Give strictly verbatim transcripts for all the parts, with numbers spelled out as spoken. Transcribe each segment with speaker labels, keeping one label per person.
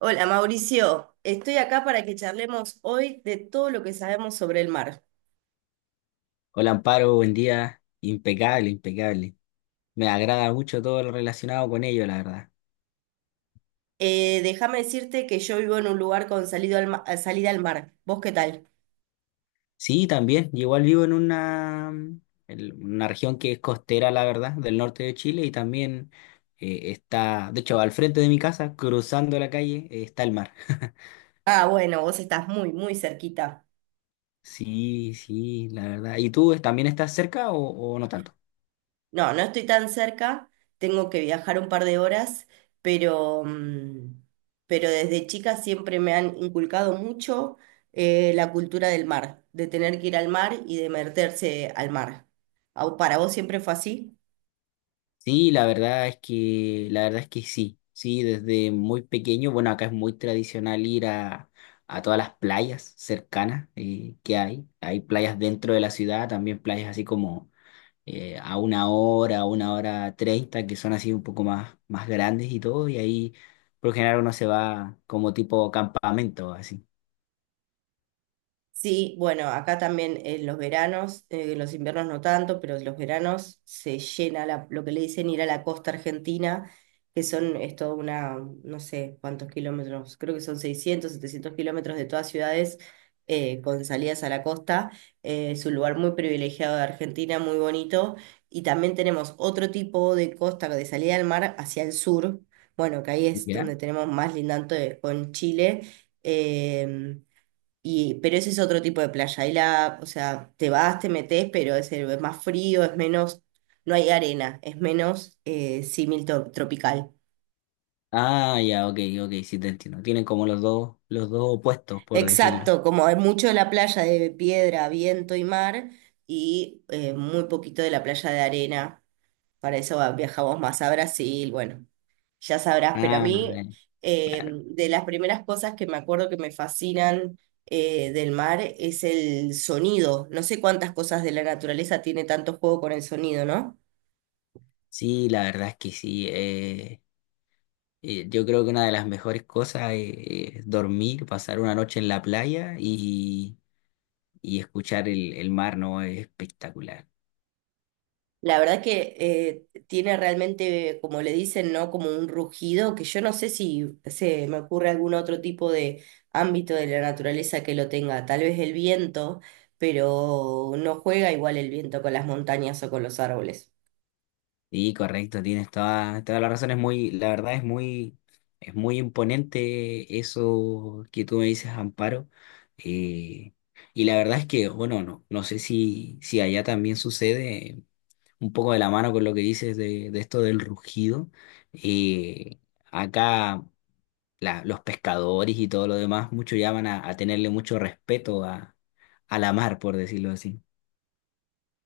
Speaker 1: Hola Mauricio, estoy acá para que charlemos hoy de todo lo que sabemos sobre el mar.
Speaker 2: Hola Amparo, buen día. Impecable, impecable. Me agrada mucho todo lo relacionado con ello, la verdad.
Speaker 1: Eh, déjame decirte que yo vivo en un lugar con salido al ma- eh, salida al mar. ¿Vos qué tal?
Speaker 2: Sí, también. yo Igual vivo en una, en una región que es costera, la verdad, del norte de Chile y también eh, está, de hecho, al frente de mi casa, cruzando la calle, eh, está el mar.
Speaker 1: Ah, bueno, vos estás muy, muy cerquita.
Speaker 2: Sí, sí, la verdad. ¿Y tú es- también estás cerca o, o no tanto?
Speaker 1: No, no estoy tan cerca, tengo que viajar un par de horas, pero, mm, pero desde chica siempre me han inculcado mucho eh, la cultura del mar, de tener que ir al mar y de meterse al mar. Au, ¿Para vos siempre fue así?
Speaker 2: Sí, la verdad es que, la verdad es que sí, sí, desde muy pequeño, bueno, acá es muy tradicional ir a, a todas las playas cercanas eh, que hay. Hay playas dentro de la ciudad, también playas así como eh, a una hora, a una hora treinta, que son así un poco más, más grandes y todo, y ahí por lo general uno se va como tipo campamento, así.
Speaker 1: Sí, bueno, acá también en los veranos, eh, los inviernos no tanto, pero en los veranos se llena la- lo que le dicen ir a la costa argentina, que son, es toda una, no sé cuántos kilómetros, creo que son seiscientos, setecientos kilómetros de todas ciudades eh, con salidas a la costa. Eh, es un lugar muy privilegiado de Argentina, muy bonito. Y también tenemos otro tipo de costa de salida al mar hacia el sur. Bueno, que ahí es
Speaker 2: ¿Ya?
Speaker 1: donde tenemos más lindante con Chile. em, y, pero ese es otro tipo de playa. Ahí la, o sea, te vas, te metes, pero es, el- es más frío, es menos, no hay arena, es menos eh, símil to- tropical.
Speaker 2: Ah, ya, ok, ok, sí te entiendo. Tienen como los dos, los dos opuestos, por decirlo.
Speaker 1: Exacto, como hay mucho de la playa de piedra, viento y mar, y eh, muy poquito de la playa de arena. Para eso va- viajamos más a Brasil, bueno, ya sabrás, pero a
Speaker 2: Ah,
Speaker 1: mí
Speaker 2: eh,
Speaker 1: eh,
Speaker 2: claro.
Speaker 1: de las primeras cosas que me acuerdo que me fascinan eh, del mar es el sonido. No sé cuántas cosas de la naturaleza tiene tanto juego con el sonido, ¿no?
Speaker 2: Sí, la verdad es que sí. Eh, eh, yo creo que una de las mejores cosas es, es dormir, pasar una noche en la playa y, y escuchar el, el mar, ¿no? Es espectacular.
Speaker 1: La verdad que eh, tiene realmente, como le dicen, ¿no? Como un rugido que yo no sé si se me ocurre algún otro tipo de ámbito de la naturaleza que lo tenga. Tal vez el viento, pero no juega igual el viento con las montañas o con los árboles.
Speaker 2: Sí, correcto, tienes toda, toda la razón. Es muy, la verdad es muy, es muy imponente eso que tú me dices, Amparo. eh, y la verdad es que, bueno, no, no sé si, si allá también sucede eh, un poco de la mano con lo que dices de, de esto del rugido. eh, Acá la- los pescadores y todo lo demás, muchos llaman a, a tenerle mucho respeto a, a la mar, por decirlo así.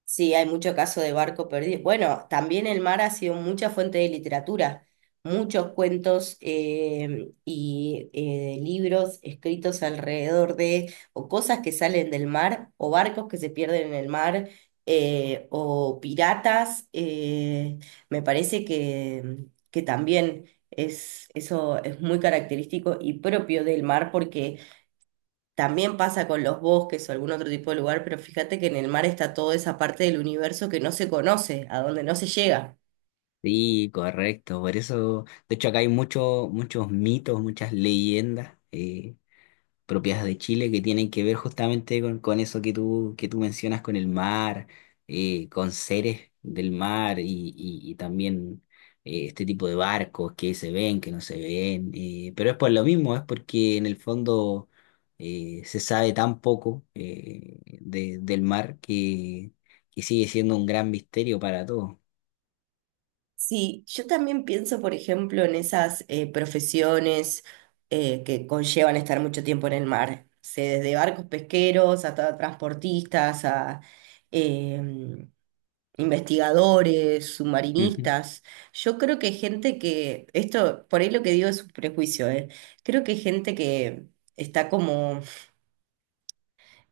Speaker 1: Sí, hay mucho caso de barco perdido. Bueno, también el mar ha sido mucha fuente de literatura, muchos cuentos eh, y eh, libros escritos alrededor de o cosas que salen del mar o barcos que se pierden en el mar eh, o piratas. Eh, me parece que, que también es, eso es muy característico y propio del mar porque también pasa con los bosques o algún otro tipo de lugar, pero fíjate que en el mar está toda esa parte del universo que no se conoce, a donde no se llega.
Speaker 2: Sí, correcto. Por eso, de hecho, acá hay muchos muchos mitos, muchas leyendas. Eh, propias de Chile que tienen que ver justamente con, con eso que tú, que tú mencionas, con el mar, eh, con seres del mar y, y- y también eh, este tipo de barcos que se ven, que no se ven. Eh, pero es por lo mismo, es porque en el fondo eh, se sabe tan poco eh, de- del mar que, que sigue siendo un gran misterio para todos.
Speaker 1: Sí, yo también pienso, por ejemplo, en esas eh, profesiones eh, que conllevan estar mucho tiempo en el mar. No sé, desde barcos pesqueros hasta transportistas, a em, investigadores,
Speaker 2: Ujú.
Speaker 1: submarinistas. Yo creo que gente que, esto por ahí lo que digo es un prejuicio, eh. Creo que gente que está como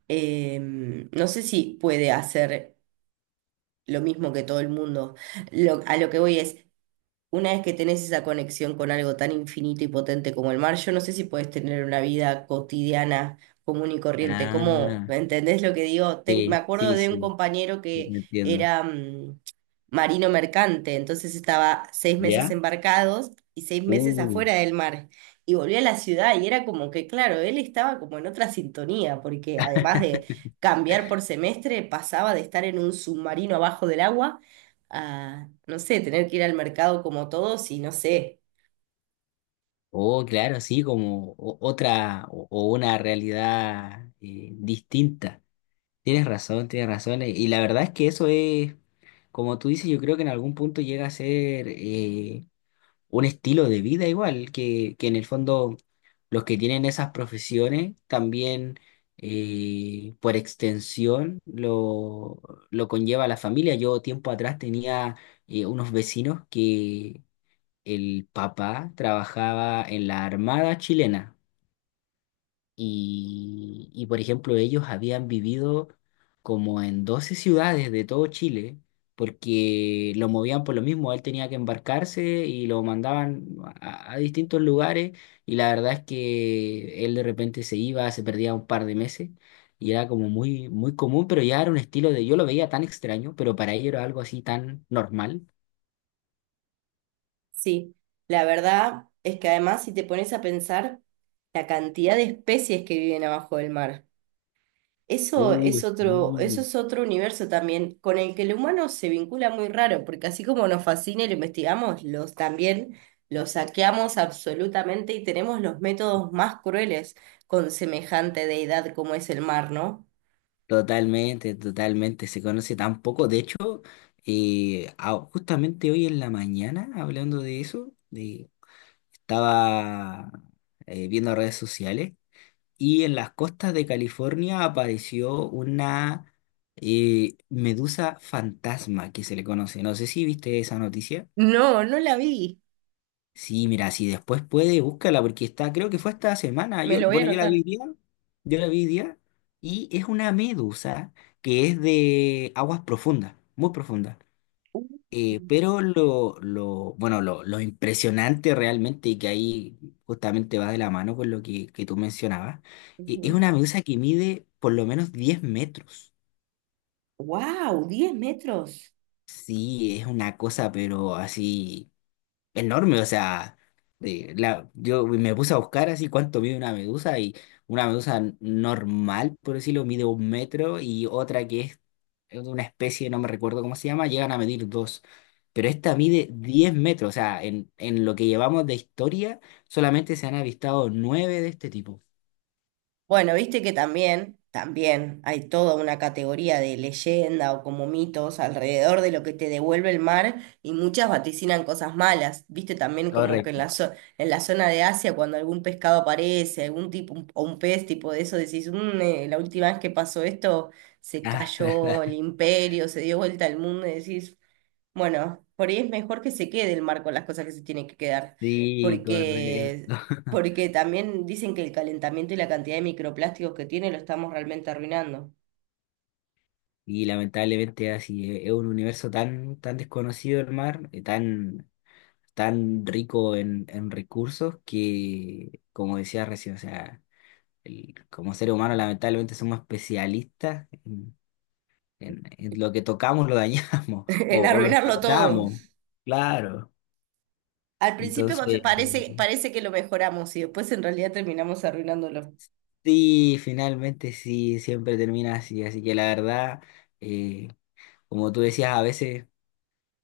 Speaker 1: em, no sé si puede hacer lo mismo que todo el mundo. Lo- a lo que voy es, una vez que tenés esa conexión con algo tan infinito y potente como el mar, yo no sé si puedes tener una vida cotidiana común y corriente. ¿Cómo,
Speaker 2: Ah,
Speaker 1: entendés lo que digo? Te- me
Speaker 2: sí,
Speaker 1: acuerdo
Speaker 2: sí,
Speaker 1: de un
Speaker 2: sí,
Speaker 1: compañero
Speaker 2: sí, te
Speaker 1: que
Speaker 2: entiendo.
Speaker 1: era mm, marino mercante, entonces estaba seis meses
Speaker 2: ¿Ya?
Speaker 1: embarcados y seis meses
Speaker 2: Uh.
Speaker 1: afuera del mar. Y volvió a la ciudad y era como que, claro, él estaba como en otra sintonía, porque además de cambiar por semestre, pasaba de estar en un submarino abajo del agua a, no sé, tener que ir al mercado como todos y no sé,
Speaker 2: Oh, claro, sí, como o- otra o, o una realidad eh, distinta. Tienes razón, tienes razón. eh, Y la verdad es que eso es, como tú dices, yo creo que en algún punto llega a ser eh, un estilo de vida igual, que, que en el fondo los que tienen esas profesiones también eh, por extensión lo, lo conlleva la familia. Yo tiempo atrás tenía eh, unos vecinos, el papá trabajaba en la Armada chilena y, y, por ejemplo, ellos habían vivido como en doce ciudades de todo Chile porque lo movían por lo mismo, él tenía que embarcarse y lo mandaban a, a distintos lugares y la verdad es que él de repente se iba, se perdía un par de meses. Y era como muy, muy común, pero ya era un estilo de, yo lo veía tan extraño, pero para ellos era algo así tan normal.
Speaker 1: sí. La verdad es que además si te pones a pensar la cantidad de especies que viven abajo del mar, eso
Speaker 2: Uh,
Speaker 1: es otro, eso
Speaker 2: sí.
Speaker 1: es otro universo también con el que el humano se vincula muy raro, porque así como nos fascina y lo investigamos, los también los saqueamos absolutamente y tenemos los métodos más crueles con semejante deidad como es el mar, ¿no?
Speaker 2: Totalmente, totalmente. Se conoce tan poco. De hecho, eh, ah, justamente hoy en la mañana, hablando de eso, de- estaba eh, viendo redes sociales y en las costas de California apareció una eh, medusa fantasma que se le conoce. No sé si viste esa noticia.
Speaker 1: No, no la vi.
Speaker 2: Sí, mira, si después puede, búscala, porque está, creo que fue esta semana.
Speaker 1: Me
Speaker 2: Yo,
Speaker 1: lo voy a
Speaker 2: bueno, yo la vi
Speaker 1: anotar.
Speaker 2: hoy día, yo la vi hoy día, y es una medusa que es de aguas profundas, muy profundas.
Speaker 1: Uh,
Speaker 2: Eh, pero lo, lo, bueno, lo, lo impresionante realmente, y que ahí justamente va de la mano con lo que, que tú mencionabas, eh, es
Speaker 1: Ujú.
Speaker 2: una medusa que mide por lo menos diez metros.
Speaker 1: ¡Wow! ¿Diez metros?
Speaker 2: Sí, es una cosa, pero así enorme, o sea, de la, yo me puse a buscar así cuánto mide una medusa y una medusa n- normal, por decirlo, mide un metro y otra que es de una especie, no me recuerdo cómo se llama, llegan a medir dos. Pero esta mide diez metros, o sea, en, en lo que llevamos de historia solamente se han avistado nueve de este tipo.
Speaker 1: Bueno, viste que también, también hay toda una categoría de leyenda o como mitos alrededor de lo que te devuelve el mar y muchas vaticinan cosas malas. Viste también como que en
Speaker 2: Correcto.
Speaker 1: la, zo- en la zona de Asia cuando algún pescado aparece, algún tipo un- o un pez tipo de eso, decís, "Mm, eh, la última vez que pasó esto se
Speaker 2: Ah,
Speaker 1: cayó el imperio, se dio vuelta al mundo y decís... Bueno, por ahí es mejor que se quede el marco, las cosas que se tienen que quedar,
Speaker 2: sí, correcto.
Speaker 1: porque, porque también dicen que el calentamiento y la cantidad de microplásticos que tiene lo estamos realmente arruinando,
Speaker 2: Y lamentablemente así es es un universo tan, tan desconocido el mar, eh, tan tan rico en, en recursos que, como decía recién, o sea, el- como ser humano lamentablemente somos especialistas en, en- en lo que tocamos lo dañamos o,
Speaker 1: en
Speaker 2: o lo
Speaker 1: arruinarlo todo.
Speaker 2: explotamos, claro.
Speaker 1: Al principio
Speaker 2: Entonces,
Speaker 1: pa- parece, parece que lo mejoramos y después en realidad terminamos arruinándolo.
Speaker 2: sí, finalmente sí, siempre termina así, así que la verdad, eh, como tú decías, a veces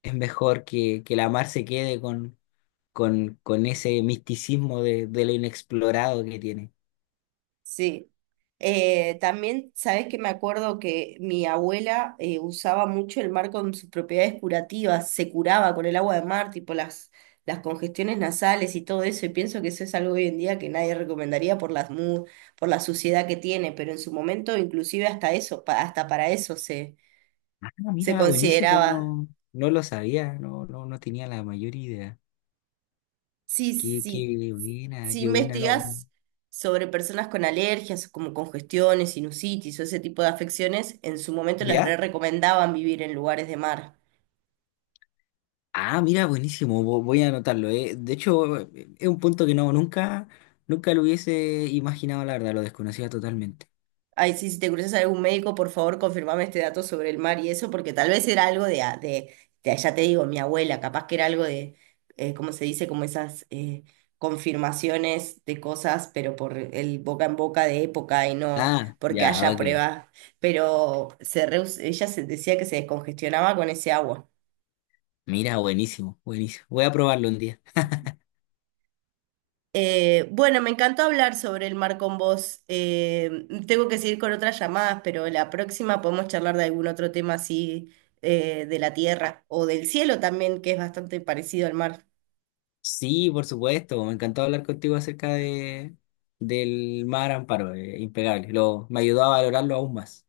Speaker 2: es mejor que, que la mar se quede con, con, con ese misticismo de, de lo inexplorado que tiene.
Speaker 1: Sí. Eh, también, sabes que me acuerdo que mi abuela eh, usaba mucho el mar con sus propiedades curativas, se curaba con el agua de mar, tipo las, las congestiones nasales y todo eso, y pienso que eso es algo hoy en día que nadie recomendaría por las mu- por la suciedad que tiene, pero en su momento inclusive hasta eso, pa- hasta para eso se,
Speaker 2: Ah,
Speaker 1: se
Speaker 2: mira, buenísimo,
Speaker 1: consideraba.
Speaker 2: no, no lo sabía, no, no, no tenía la mayor idea.
Speaker 1: Sí,
Speaker 2: Qué,
Speaker 1: sí,
Speaker 2: qué buena,
Speaker 1: si
Speaker 2: qué buena, no, no.
Speaker 1: investigas sobre personas con alergias, como congestiones, sinusitis o ese tipo de afecciones, en su momento les re
Speaker 2: ¿Ya?
Speaker 1: recomendaban vivir en lugares de mar.
Speaker 2: Ah, mira, buenísimo, vo- voy a anotarlo, eh. De hecho, eh, eh, es un punto que no, nunca, nunca lo hubiese imaginado, la verdad, lo desconocía totalmente.
Speaker 1: Ay, sí, si te cruzas a algún médico, por favor, confirmame este dato sobre el mar y eso, porque tal vez era algo de, a- de, de- ya te digo, mi abuela, capaz que era algo de, eh, ¿cómo se dice? Como esas eh, confirmaciones de cosas, pero por el boca en boca de época y no
Speaker 2: Ah,
Speaker 1: porque
Speaker 2: ya,
Speaker 1: haya
Speaker 2: ok.
Speaker 1: pruebas. Pero se reus- ella se decía que se descongestionaba con ese agua.
Speaker 2: Mira, buenísimo, buenísimo. Voy a probarlo un día.
Speaker 1: Eh, bueno, me encantó hablar sobre el mar con vos. Eh, tengo que seguir con otras llamadas, pero la próxima podemos charlar de algún otro tema así eh, de la tierra o del cielo también, que es bastante parecido al mar.
Speaker 2: Sí, por supuesto, me encantó hablar contigo acerca de, del Mar Amparo, eh, impecable. Lo, me ayudó a valorarlo aún más.